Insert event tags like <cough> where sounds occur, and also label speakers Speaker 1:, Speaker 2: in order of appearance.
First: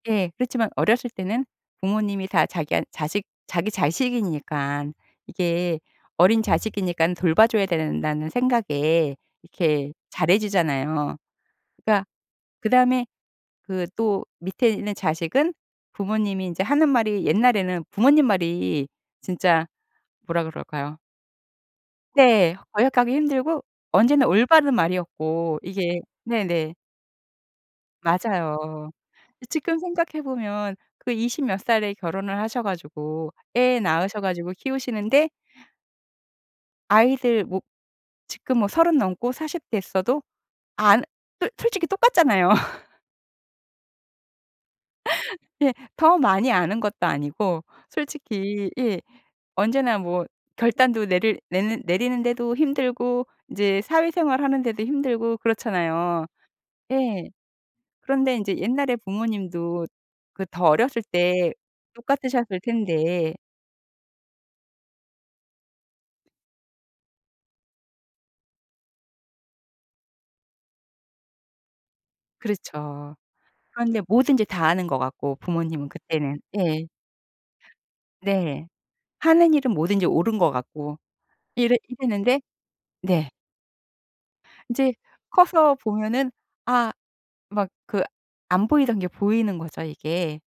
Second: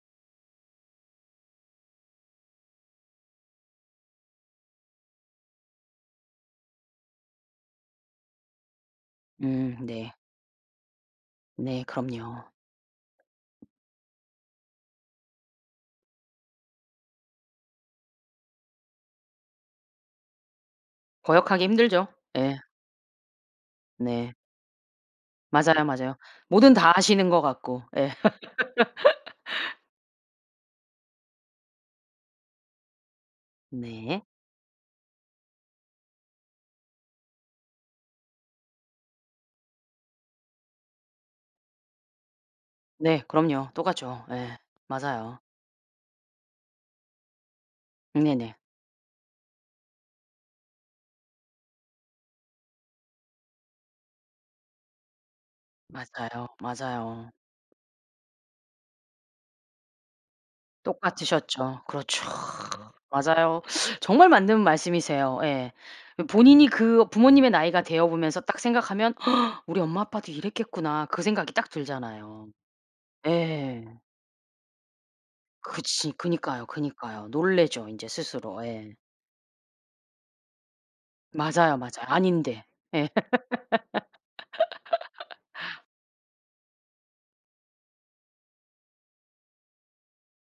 Speaker 1: 예. 그렇지만 어렸을 때는 부모님이 다 자기안 자식 자기 자식이니깐 이게 어린 자식이니깐 돌봐 줘야 된다는 생각에
Speaker 2: 음
Speaker 1: 이렇게
Speaker 2: 네.
Speaker 1: 잘해 주잖아요.
Speaker 2: 네
Speaker 1: 그러니까
Speaker 2: 그럼요.
Speaker 1: 그다음에 그 또 밑에 있는 자식은 부모님이 인제 하는 말이 옛날에는 부모님 말이 진짜 뭐라 그럴까요.
Speaker 2: 거역하기 힘들죠.
Speaker 1: 네.
Speaker 2: 예.
Speaker 1: 거역하기 힘들고 언제나
Speaker 2: 네.
Speaker 1: 올바른 말이었고.
Speaker 2: 맞아요,
Speaker 1: 이게
Speaker 2: 맞아요. 뭐든
Speaker 1: 네네.
Speaker 2: 다 아시는 것 같고. 예
Speaker 1: 맞아요. 이 지금
Speaker 2: <laughs>
Speaker 1: 생각해 보면 그 이십 몇 살에 결혼을 하셔 가지고 애
Speaker 2: 네.
Speaker 1: 낳으셔 가지고 키우시는데 아이들 뭐 지금 뭐 30 넘고 40 됐어도 안 솔 솔직히 똑같잖아요. <laughs>
Speaker 2: 네 그럼요. 똑같죠. 예. 맞아요.
Speaker 1: 예. 더 많이 아는 것도 아니고
Speaker 2: 네네.
Speaker 1: 솔직히 예 언제나 뭐 결단도 내릴 내는 내리는 데도 힘들고 이제 사회 생활하는 데도 힘들고 그렇잖아요.
Speaker 2: 맞아요.
Speaker 1: 예.
Speaker 2: 맞아요.
Speaker 1: 그런데 인제 옛날에 부모님도 그 더 어렸을 때
Speaker 2: 똑같으셨죠. 그렇죠.
Speaker 1: 똑같으셨을 텐데
Speaker 2: 맞아요. 정말 맞는 말씀이세요. 예. 이 본인이 그 부모님의 나이가 되어 보면서 딱 생각하면 <gasps> '우리 엄마 아빠도 이랬겠구나.' 그 생각이 딱 들잖아요.
Speaker 1: 그렇죠.
Speaker 2: 네.
Speaker 1: 그런데 뭐든지 다 아는 것 같고 부모님은
Speaker 2: 그렇지.
Speaker 1: 그때는.
Speaker 2: 그니까요,
Speaker 1: 예.
Speaker 2: 그니까요. 놀래죠 인제 스스로.
Speaker 1: 네.
Speaker 2: 예.
Speaker 1: 하는 일은 뭐든지 옳은 것 같고
Speaker 2: 맞아요,
Speaker 1: 이랬
Speaker 2: 맞아요.
Speaker 1: 이랬는데
Speaker 2: 아닌데. 예.
Speaker 1: 네. 이제 커서
Speaker 2: <laughs>
Speaker 1: 보면은 아 막 그 안 보이던 게 보이는 거죠 이게.